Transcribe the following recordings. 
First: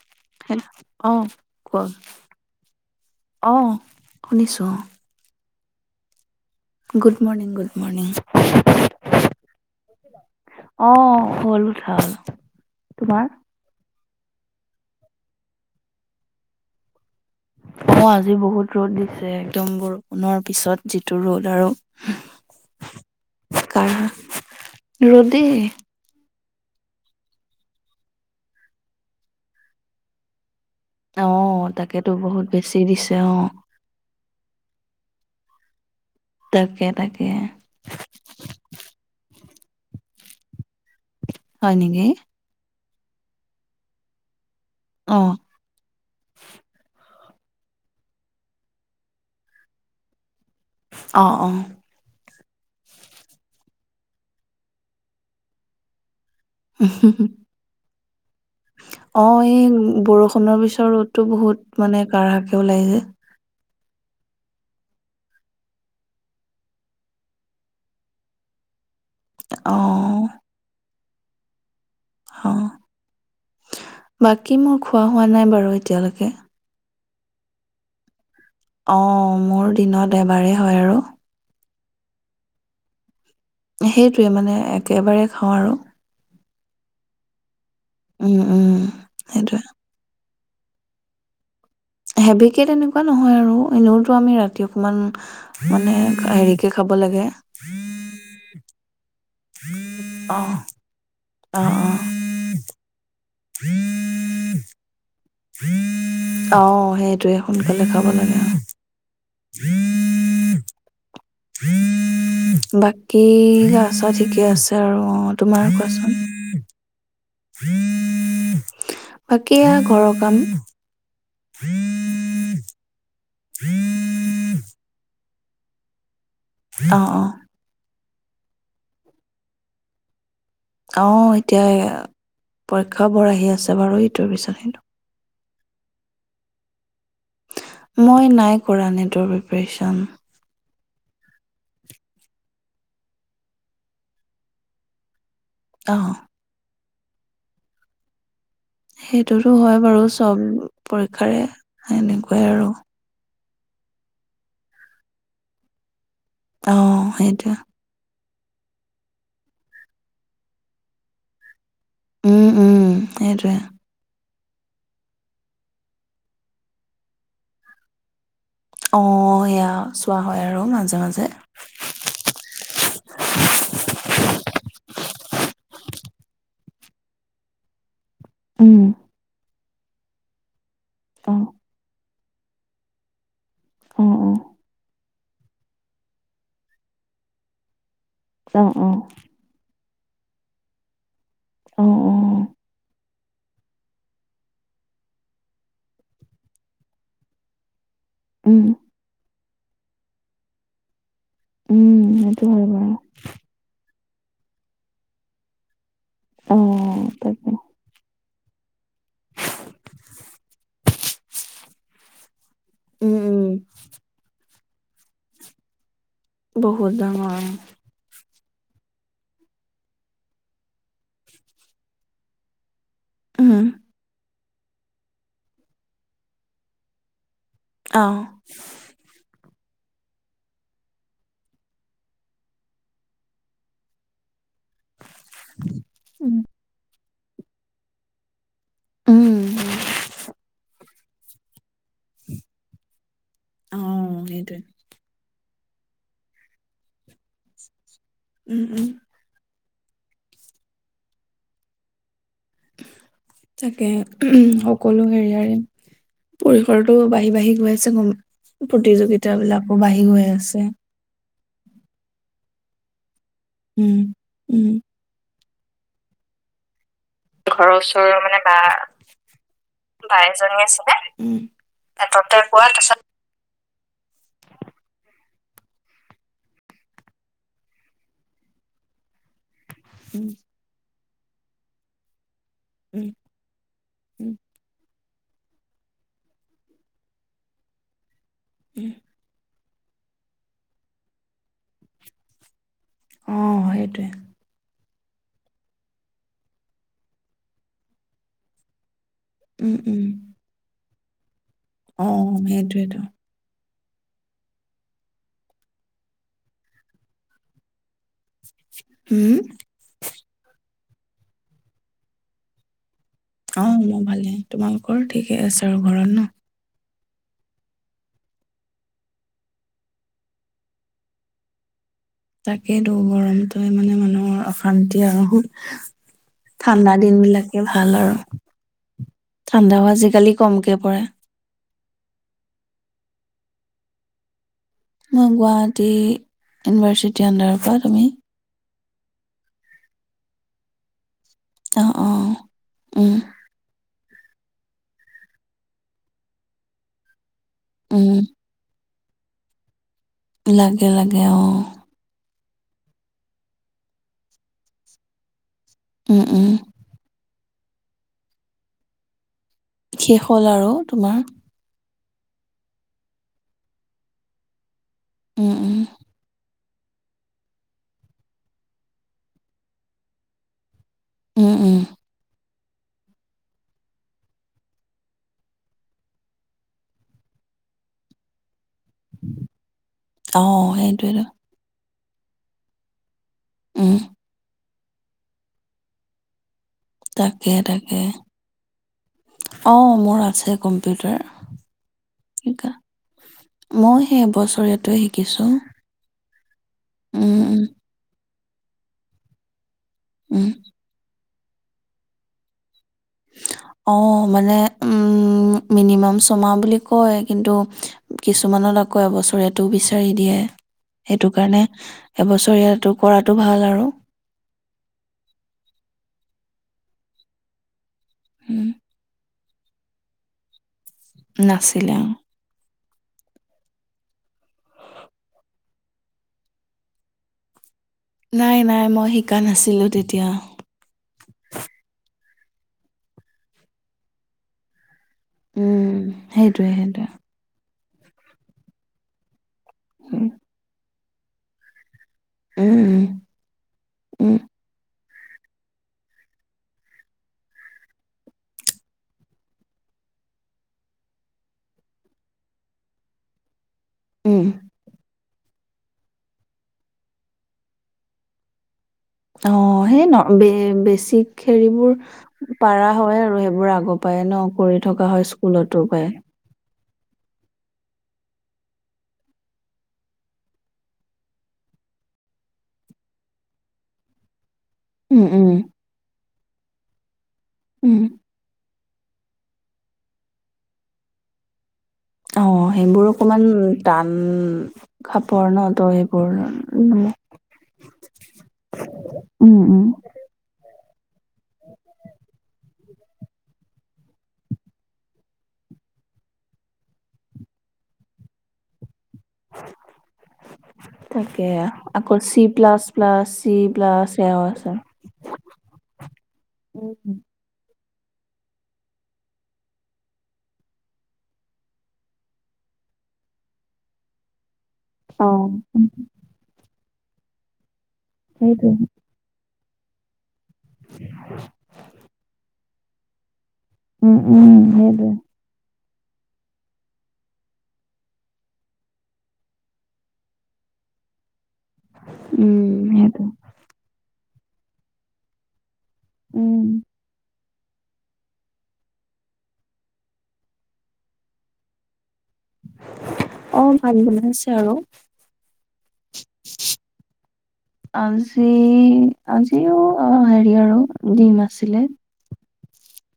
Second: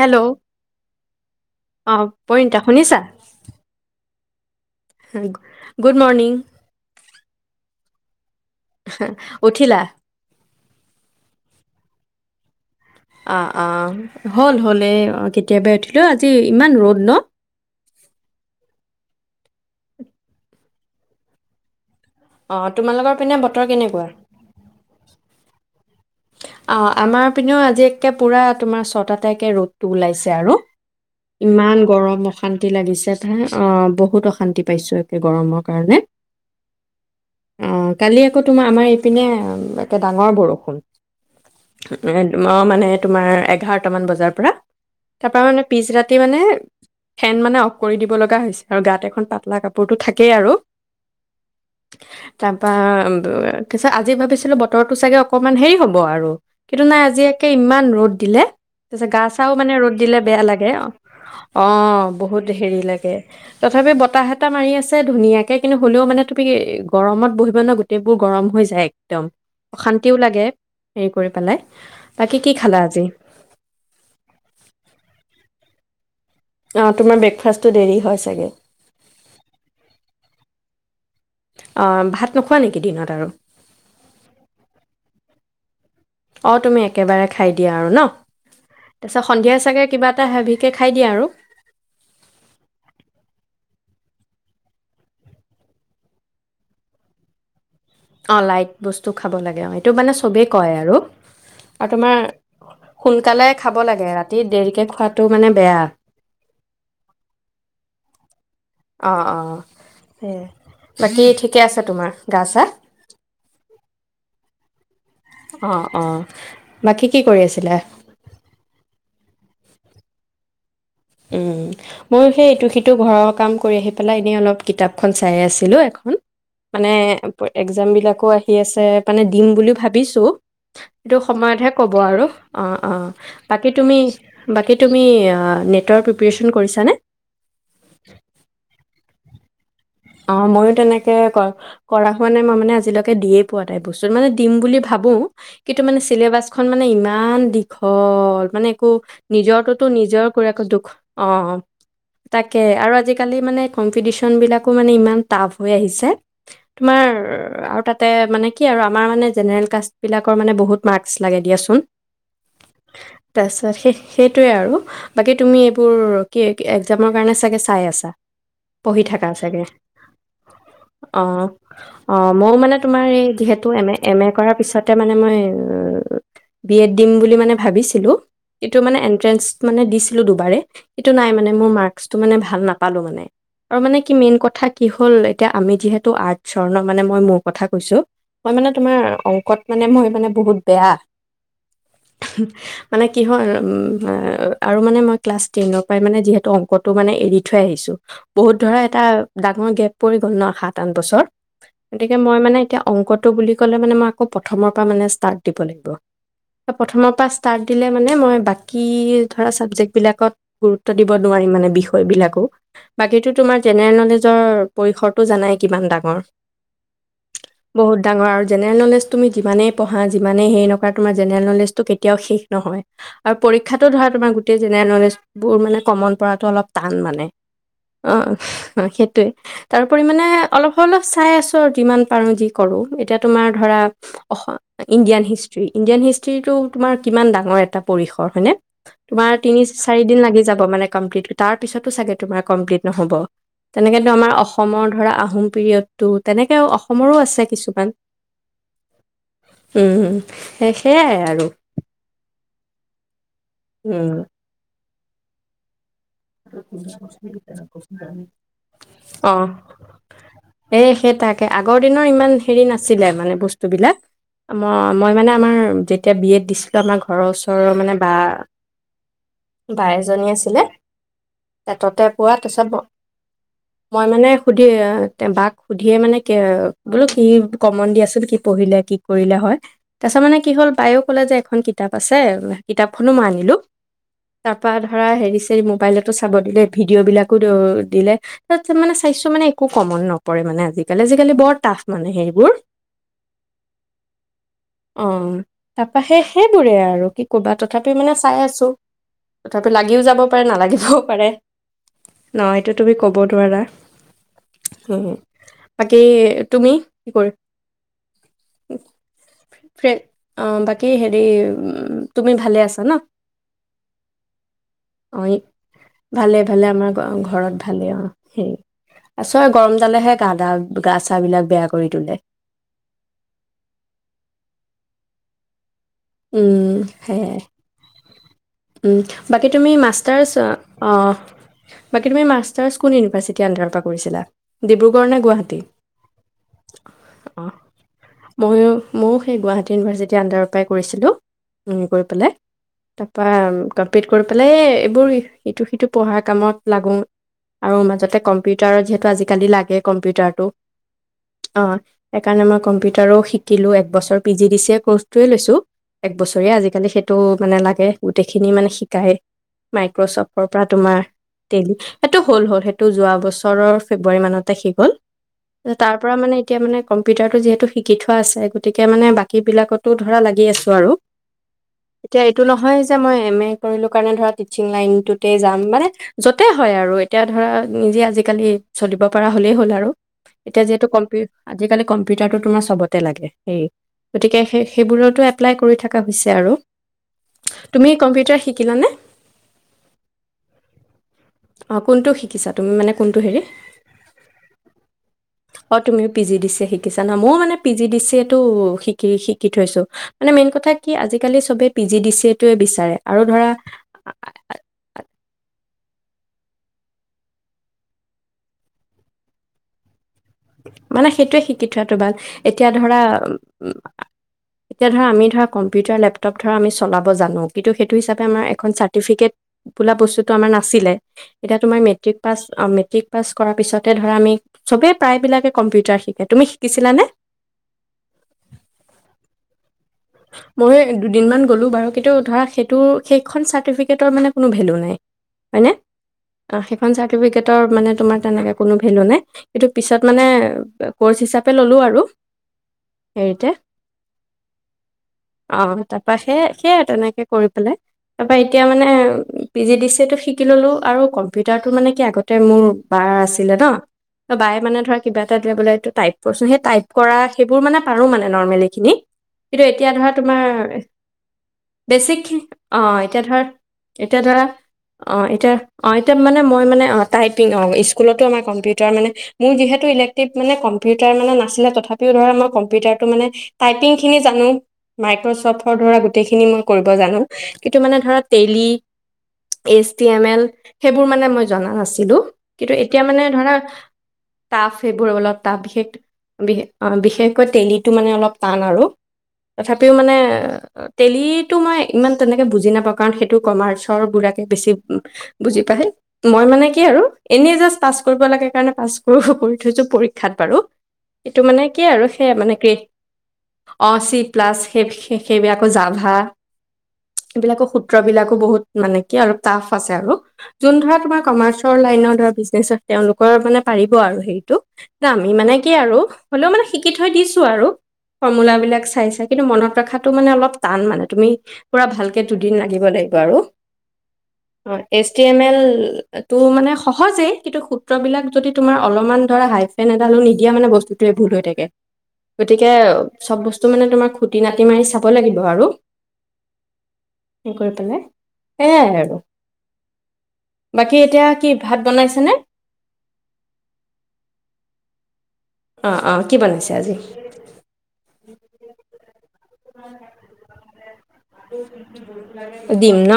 Hello hello অ' কোৱা অ পৰিতা শুনিছা অ' শুনিছোঁ good morning good morning good morning উঠিলা আহ হল উঠাল আহ আহ হ'ল হ'ল এই কেতিয়াবা উঠিলো আজি ইমান ৰ'দ ন অ আজি বহুত ৰ'দ দিছে একদম বৰষুণৰ পিছত যিটো ৰ'দ আৰু আহ তোমালোকৰ পিনে বতৰ কাৰ কেনেকুৱা ৰ'দেই। অ আমাৰ পিনেও আজিে পুৰা তোমাৰ ছটা তাইকে ৰ'দটো ওলাইছে আৰু অ' ইমান তাকেতো গৰম বহুত অশান্তি বেছি দিছে লাগিছে তাই অ বহুত অশান্তি পাইছো তে গৰমৰ কাৰণে তাকে তাকে। অ কালি আকৌ তোমাৰ আমাৰ ইপিনে একে ডাঙৰ বৰষুণ হয় এ নেকি তোমাৰ মানে তোমাৰ এঘাৰটামান বজাৰ পৰা অ'। তাৰপা মানে পিছ ৰাতি মানে ফেন মানে অফ কৰি দিব লগা হৈছে আৰু গাত এখন পাতলা কাপোৰতটো থাকেই আৰু আহ অ তাৰপা পিছত আজি ভাবিছিলো বতৰো চাগে অকনমান হেৰি হল হ'ব আৰু কিন্তু নাই আজি একে ইমান ৰ'দ দিলে তাৰপিছত গা অ চাও এই মানে ৰ'দ দিলে বেয়া বৰষুণৰ লাগে পিছৰ ৰ'দতটো অ বহুত মানে বহুত কাঢ়াকে হেৰি ওলাই যোয় লাগে তথাপি বতাহ এটা মাৰি আছে ধুনীয়াকৈ কিন্তু হ'লেও মানে তুমি গৰমত বহিব ন গোটেইবোৰ গৰম হৈ যায় একদম অশান্তিও অ' লাগে হেৰি কৰি পেলাই বাকী অ কি খালা আজি বাকী মোৰ খোৱা হোৱা নাই বাৰু এতিয়ালৈকে অ তোমাৰ ব্ৰেকফাষ্টটো দেৰি হয় চাগে অ মোৰ দিনত এবাৰেই হয় আৰু অ ভাত নোখোৱা নেকি দিনত আৰু সেইটোৱে মানে একেবাৰে খাওঁ আৰু অ তুমি একেবাৰে খাই দিয়া আৰু ন? উম, উম। তাৰপিছত সন্ধিয়া সেইটোয়ে চাগে কিবা এটা হেভিকে খাই দিয়া আৰু হেভিকে তেনেকুৱা নহয় আৰু এনেওতো আমি ৰাতি অকমান মানে হেৰিকে খাব লাগে অ লাইট বস্তু খাব লাগে আৰু, সেইটো মানে ছবেই অ', কৈ আৰু অ', অ', খালে খাব লাগে ৰাতি দেৰিকে খোৱাত অ সেইটোৱে সোনকালে খাব লাগে আৰু অ অ স বাকী ঠিকে আছে তোমাৰ গা চা বাকী গা চা অ অ বাকী [unintelligible] কি কৰি আছিলাঁ বাকী ঘৰৰ কাম উম মোৰ সেই ইটো সিটো ঘৰত কাম কৰি আহি পেলাই এনে অলপ কিতাপখন চাই আছিলো এখন মানে অ', অ', এক্জাম বিলাক আকৌ আহি আছে মানে দিম বুলি ও ভাবিছো সেইটো অ', এতিয়া সময়তহে ক'ব আৰু অ অ পৰীক্ষাবোৰ আহি বাকী আছে তুমি বাৰু ইটোৰ পিছত বাকী সেইটো তুমি তই প্ৰিপিয়েচন কৰিছ নে কৰিছো অ মইয়ো তেনেকে কৰা হোৱা নাই মই মানে আজিলৈকে দিয়ে পোৱা তাই বস্তুত মানে দিম বুলি ভাবো কিন্তু মানে অ', ছিলেবাছখন মানে ইমান ইমান দীঘল মানে একো সেইটোতো নিজৰ হয় টোতো বাৰু নিজৰ চব কৰে আকো দুখ অ পৰীক্ষাৰে সেনেকুৱাই তাকে আৰু আজিকালি মানে কম্পিটিশ্যনবিলাক আকৌ মানে ইমান টাফ হৈ আহিছে। তোমাৰ অ', সেইটোৱে। আৰু তাতে মানে কি আৰু আমাৰ মানে জেনেৰেল কাষ্ট বিলাকৰ মানে বহুত মাৰ্কচ লাগে দিয়াচোন। উম উম সেইটোৱে। তাৰপিছত সেই সেইটোৱে আৰু বাকী তুমি এইবোৰ কি এক্জামৰ কাৰণে চাগে চাই আছা। পঢ়ি থাকা। অ', এয়া চোৱা হয় আৰু মাজে অ মাজে। অ মইও মানে তোমাৰ এই যিহেতু এম এ কৰাৰ পিছত তামানে মই বি এড দিম বুলি মানে ভাবিছিলো এইটো উম, মানে এন্ট্ৰেন্ঞ্চ। মানে দিছিলো দুবাৰে। এইটো নাই অ', মানে মোৰ মাৰ ইটো মানে ভাল নাপালো মানে। কি অ', মেইন অ', কথা কি হয়? হ'ল এতিয়া আমি যিহেতু আৰ্টচৰ ন মানে মই মোৰ কথা কৈছোঁ মই মানে অ', তোমাৰ অ', অংকত মানে মই মানে বহুত বেয়া। অ', মানে কি হয় আৰু মানে মই ক্লাছ টেনৰ পৰাই মানে যিহেতু অংকটো মানে এৰি থৈ আহিছোঁ বহুত উম, ধৰা ডাঙৰ গেপ পৰি গ'ল ন সাত আঠ বছৰ। উম, গতিকে মই সেইটো মানে হয় এতিয়া বাৰু অংকটো বুলি ক'লে মানে মই আকৌ প্ৰথমৰ পৰা মানে ষ্টাৰ্ট দিব লাগিব। অ', প্ৰথমৰ পৰা তাকে। ষ্টাৰ্ট দিলে মানে মই বাকী ধৰা ছাবজেক্টবিলাকত গুৰুত্ব দিব নোৱাৰিম মানে বিষয়বিলাকো উম, বাকীতো উম, তোমাৰ জেনেৰেল নলেজৰ পৰিসৰটো জানাই কিমান ডাঙৰ? বহুত ডাঙৰ। বহুত ডাঙৰ আৰু জেনেৰেল নলেজ তুমি যিমানেই পঢ়া, যিমানেই হেৰি নকৰা তোমাৰ জেনেৰেল নলেজটো কেতিয়াও শেষ নহয়। আৰু উম, পৰীক্ষাটো ধৰা তোমাৰ গো গোটেই জেনেৰেল নলেজবোৰ মানে কমন পৰাটো অলপ টান মানে। অ'। সেইটোৱে তাৰোপৰি মানে অলপ, অলপ চাই আছো আৰু যিমান পাৰো, যি কৰো এতিয়া তোমাৰ ধৰা অস ইণ্ডিয়ান হিষ্ট্ৰি, ইণ্ডিয়ান উম। হিষ্ট্ৰিটো তোমাৰ কিমান ডাঙৰ এটা পৰিসৰ হয়নে? তোমাৰ উম, তিনি, চাৰি দিন লাগি যাব মানে কমপ্লিট, তাৰ পিছতো চাগে তোমাৰ কমপ্লিট নহ'ব। অ', তেনেকেতো আমাৰ সেইটোৱে অসমৰ ধৰা আহোম পিৰিয়ডটো তেনেকে অসমৰো আছে কিছুমান। উম, উম। উম, সে, সেইয়াই আৰু তাকে উম, [unintelligible] ক'লো হেৰিয়ৰে পৰিসৰটো বাঢ়ি, বাঢ়ি গৈ আছে গম প্ৰতিযোগিতা অ', বিলাকো বাঢ়ি গৈ আছে। এই সেই তাকে আগৰ দিনৰ ইমান হেৰি নাছিলে মানে। বস্তু বিলাক উম, ম, উম। মই মানে আমাৰ যেতিয়া বি এড দিচ আমাৰ ঘৰৰ ওচৰৰ মানে বা, বা এজনী আছিলে উম, এ তাতে টেটতে তাৰপিছত পোৱা ম- তাছত মই মানে সুধি আ বাক সুধিয়ে মানে কে, বোলো কি কমন দিয়াচোন, কি পঢ়িলে, কি কৰিলে হয় তাছত উম মানে কি হ'ল বায়ো ক'লে যে, এখন কিতাপ আছে উম কিতাপখনো মই আনিলোঁ উম তাৰপা ধৰা হেৰিছ মোবাইলতো চাব দিলে ভিডিঅ' বিলাকো দ-দিলে উম [unintelligible] চাইছোঁ মানে একো কমন নপৰে মানে আজিকালি আজিকালি বৰ টাফ মানে সেইবোৰ আহ সেইটোৱে অ তাৰপা সেই সেইবোৰে আৰু কি কবা তথাপিও মানে চাই আছো তথাপি উম উম লাগিও যাব। নালাগিবও পাৰে। অ ন এইটো তুমি সেইটোৱেতো কব দোৱাৰা। উ বাকী তুমি কি কৰি উম অ বাকী কি হেৰি উ তুমি ভালে আছা ন। অ মই ভালে। তোমালোকৰ ঠিকে অ আছে আৰু ঘৰত ন। ভালে ভালে আমাৰ ঘৰত ভালেই অ হে আ চই গৰম তালেহে গাা গা চ বিলাক বেয়া কৰি তোলে। তাকেই দুৰ গৰমটো মানে মানুহৰ অশান্তি আৰু উ ঠাণ্ডা দিন সেয়াই বিলাকে ভাল আৰু বাকী তুমি ঠাণ্ডাও আজিকালি মাষ্টাৰছ কমকে অ। পৰে বাকী তুমি মাষ্টাছ কোন ইউনিভাৰ্চিটি আণ্ডাৰৰ পৰা কৰিছিলা ডিব্ৰুগড় নে মই গুৱাহাটী ইউনিভাৰ্চিটি অন্দাৰৰ পৰা তুমি ময়ও সেই গুৱাহাটী ইউনিভাৰচিটি আণ্ডৰ পৰাই কৰিছিলোঁ অ কৰি অ পেলাই উম তাৰপা কমপ্লিট কৰি পেলাই এইবোৰ ইটো সিটো পঢ়াৰ কামত লাগো আৰু মাজতে উম কম্পিউটাৰত যিহেতু। আজিকালি লাগে। কম্পিউটাৰটো লাগে লাগে আহ অ' সেইকাৰণে মই কম্পিউটাৰো শিকিলোঁ একবছৰ পি জি ডি চিয় ক'ৰ্চটোৱে লৈছোঁ এক উম উম বছৰীয়া আজিকালি সেইটো মানে লাগে গোটেইখিনি মানে শিকায়। শেষ হ'ল মাইক্ৰচফ্টৰ পৰা আৰু তোমাৰ তেলী সেইটো হ'ল হ'ল সেইটো যোৱা বছৰৰ ফেব্ৰুৱাৰী মানতে শেষ হ'ল উম উম তাৰ পৰা মানে এতিয়া মানে কম্পিউটাৰটো যিহেতু শিকি থোৱা আছে গতিকে মানে বাকীবিলাকতো ধৰা লাগি আছে। আৰু উম উম। এতিয়া এইটো নহয় যে মই এম এ কৰিলো কাৰণে ধৰা টিচিং লাইনটোতে যাম মানে য'তে হয় আৰু এতিয়া ধৰা নিজে আজিকালি। চলিব পৰা হ'লেই হ'ল আৰু এতিয়া অ', যিহেতু কম্পিউ সেইটোৱেতো। আজিকালি কম কম্পিউটাৰটো তোমাৰ চবতে লাগে সেই উম, গতিকে সেই সেইবোৰতো এপ্লাই কৰি থকা হৈছে আৰু তাকে তুমি তাকে কম্পিউটাৰ শিকিলানে অঁ মোৰ আছে কম্পিউটাৰ অ কোনটো শিকিছা তুমি মানে কোনটো হেৰি মই সেইবছৰীয়াটোৱে শিকিছো অ তুমিও পি জি দিছে শিক [unintelligible] মোৰ মানে পি জি ডি চি ত টো-শিকি, শিকি থৈছো। মানে মেইন উম। কথা কি আজি কালি চবে পি জি চি এ টোৱে বিচাৰে। আৰু ধৰা অ', মানে উম মিনিমাম ছমাহ বুলি কয় কিন্তু কিছুমানত আকৌ এবছৰিয়াটো বিচাৰি দিয়ে। মানে সেইটো সেইটোৱে কাৰণে শিকি থোৱাটো ভাল। এতিয়া এবছৰীয়াটো ধৰা, কৰাটো ভাল আৰু। উম-এতিয়া ধৰা আমি ধৰা কম্পিউটাৰ লেপ ধৰা আমি চলাব জানো কিন্তু সেই হিচাপে আমৰ উম, এখন চাৰ্টিফিকেট বোলা বস্তুতটো আমাৰ নাছিলে। এতিয়া তোমাৰ নাছিলে অ'। মেট্ৰিক পাছ অ- মেট্ৰিক পাছ কৰা পিছতে ধৰা আমি চবে প্ৰায়বিলাকে কম্পিউটাৰ শিকে, তুমি শিকিছিলানে? নাই নাই মই শিকা নাছিলো। মই দুদিনমান গ'লো বাৰু কেইতিয়াও ধৰা সেইটোৰ সেইখন চাৰ্টিফিকেটৰ মানে কোনো ভেল্যু নাই। হয়নে উম, অঁ সেইটোৱে সেইখন সেইটোৱে। চাৰ্টিফিকেটৰ মানে তোমাৰ তেনেকৈ কোনো ভেল্যু নাই। এইটো পিছত মানে উম, ক'ৰ্চ হিচাপে ল'লোঁ আৰু উম, উম, [unintelligible] হেৰিতে উম, অঁ, তাৰপৰা সেই-সেইয়া তেনেকৈ কৰি পেলাই, তাৰপৰা এতিয়া মানে P G D C A টো শিকি ললোঁ আৰু কম্পিউটাৰটো মানে কি আগতে মোৰ বাৰ আছিলে ন উম। বায়ে মানে ধৰা কিবা এটা তেওঁ বোলে এইটো টাইপ কৰছে সেই টাইপ কৰা সেইবোৰ মানে পাৰো মানে নৰ্মেলি খিনি। কিন্তু অঁ', এতিয়া সেই ধৰা তোমাৰ ন-ব-বেছিক হেৰিবোৰ বেছিক অ পাৰা হয় এতিয়া ধৰ আৰু সেইবোৰ আগৰ এতিয়া পৰাই ন ধৰা কৰি থকা অ' হয় এতিয়া স্কুলতো অ' পায়। এতিয়া মানে মই মানে অ' টাইপিং অ স্কুলতো আমাৰ কম্পিউটাৰ মানে মোৰ যিহেতু ইলেক্টিভ মানে কম্পিউটাৰ মানে নাছিলে তথাপিও ধৰা মই কম্পিউটাৰটো মানে টাইপিং জানো উম, উম, মাইক্ৰচফ্টৰ ধৰা গোটেই [unintelligible] মই কৰিব জানো। কিন্তু মানে উম, ধৰা Tally H T M L, সেইবোৰ মানে মই জনা নাছি অ', কিন্তু এতিয়া সেইবোৰ মানে অকমান ধৰা টান টাফ সবোৰ অলপ খাপৰ টাফ ন ত সেইবোৰ উম, উম। বিশেষ-বি-অ-বিশেষকৈ টেলীটো মানে অলপ টান আৰু। উম তথাপিও মানে, টেলীটো মই ইমান তেনেকে বুজি নাপাওঁ কাৰণ সেইটো ৰ্চৰ গুে বেছি বুজি পাবি মই মানে কি আৰু এনে জা পাছ কৰিব পাচ। কৰি থৈছো পৰীক্ষাত বাৰু এইটো তাকে মানে কি আৰু আকৌ সেয়া চি মানে কি। প্লাছ প্লাছ চি অ প্লাছ চি সেয়াও প্লাছ আছে। সেই সেইবিলাকো জাভা উম। এইবিলাকো সূত্ৰবিলাকো বহুত মানে কি আৰু টাফ আছে। আৰু যোন ধৰা তোমাৰ কমাৰ্চৰ লাইনত ধ বিনে তেওঁলোকৰ মানে পাৰিব আৰু হেৰিটো। অ'। দামি মানে কি আৰু হ'লেও মানে। শটিকি থৈ দিছো আৰু সেইটোৱে ফৰ্মূলাবিলাক চাই চাই কিন্তু মনত। ৰখাটো মানে অলপ। টান মানে তুমি পুৰা ভালকে দুদিন ন। দিব লাগিব আৰু। উম উম সেইটোৱ। তটো মানে সহজেই কিন্তু সূত্ৰবলাক যদি তুমাৰ অলপমান ধৰা হাই ফেন এডালো নিদিয়া মানে বস্তুতোৱে ভুল হৈ থাকে। গতিকে। উম, সেইটো বস্তু মানে তোমাৰ খুটি নাতি মাৰি চাব লাগিব আৰু। উম। কি কৰি পেলাই সয়াই আৰু বাকী এতিয়া কি ভাত বনাইছেনে। অহ ভাল বন আছে আৰু। অ', অ', কি বনাইছে আজি? আজি আজিও অ হেৰি আৰু ডিম আছিলে। দিম ন।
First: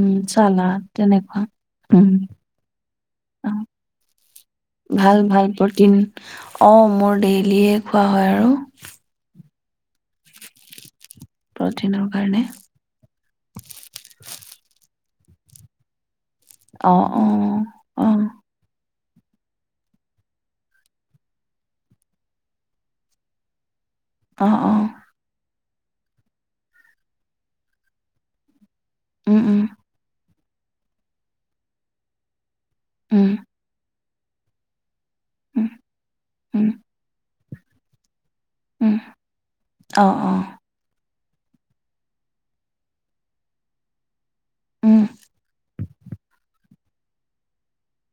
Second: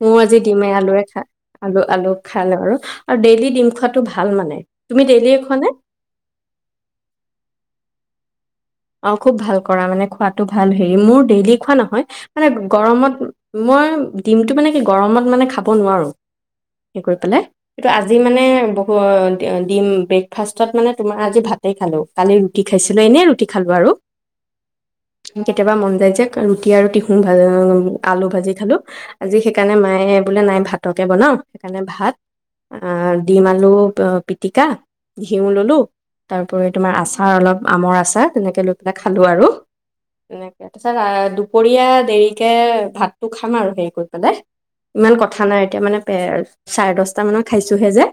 মোৰ আজি চাল ডিমে আলুৱে খা আলু তেনেকুৱা উ আলু খালে আৰু আৰু ডেইলি ডিম খোৱাটো ভাল মানে। তুমি ভাল ডেইলিয়ে ভাল খোৱা নে? প্ৰটিন অ মোৰ ডেইলিয়ে খোৱা হয় আৰু অ খুব ভাল কৰা মানে খোৱাাতটো ভাল হয়। মোৰ ডেইলি খোৱা নহয় প্ৰটিনৰ কাৰণে মানে গৰমত মই। টিমটো মানে কি গৰমত মানে খাব নোৱাৰোঁ। সে অ' কৰি পালাই অ' কিটো আজি অ' মানে। দিম ব্ৰেকফাষ্টত মানে তোমাৰ আজি ভাতে খালো কালি ৰুটি খাইছিলো এনেই। ৰুটিখালো ব আৰু। অহ অ। কেতিয়াবা মন যায় যে ৰুটি আৰু টিহু ভ আলু ভাজি খালোঁ। আজি উম, উম, সেইকাৰণে মায়ে। বোলে নাই ভাতকে বনাওঁ সেইকাৰণে ভাত। আ উম, দিম আলু। পিটিকা ঘিউ উম, ললোঁ, তাৰোপৰি উম, তোমাৰ আচাৰ অলপ আমৰ আচাৰ তেনেকে লৈ পেলাই উম, খালো আৰু অ' অ' এনেকে তছত আ দুপৰীয়া দেৰিকে ভাতটো খাম আৰু হেৰি কৰি উম, ইমান কথা নাই এতিয়া মানে চাৰে দচটা মানত খাইছোহে যে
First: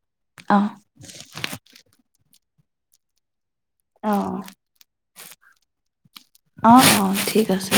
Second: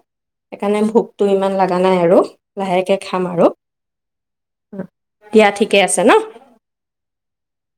অ' সেকাণে ভোকটো ইমান লাগা নাই আৰু লাহেকে খাম আৰু অহ। দিয়া ঠিকে আছে ন অ', অ', ঠিক আছে।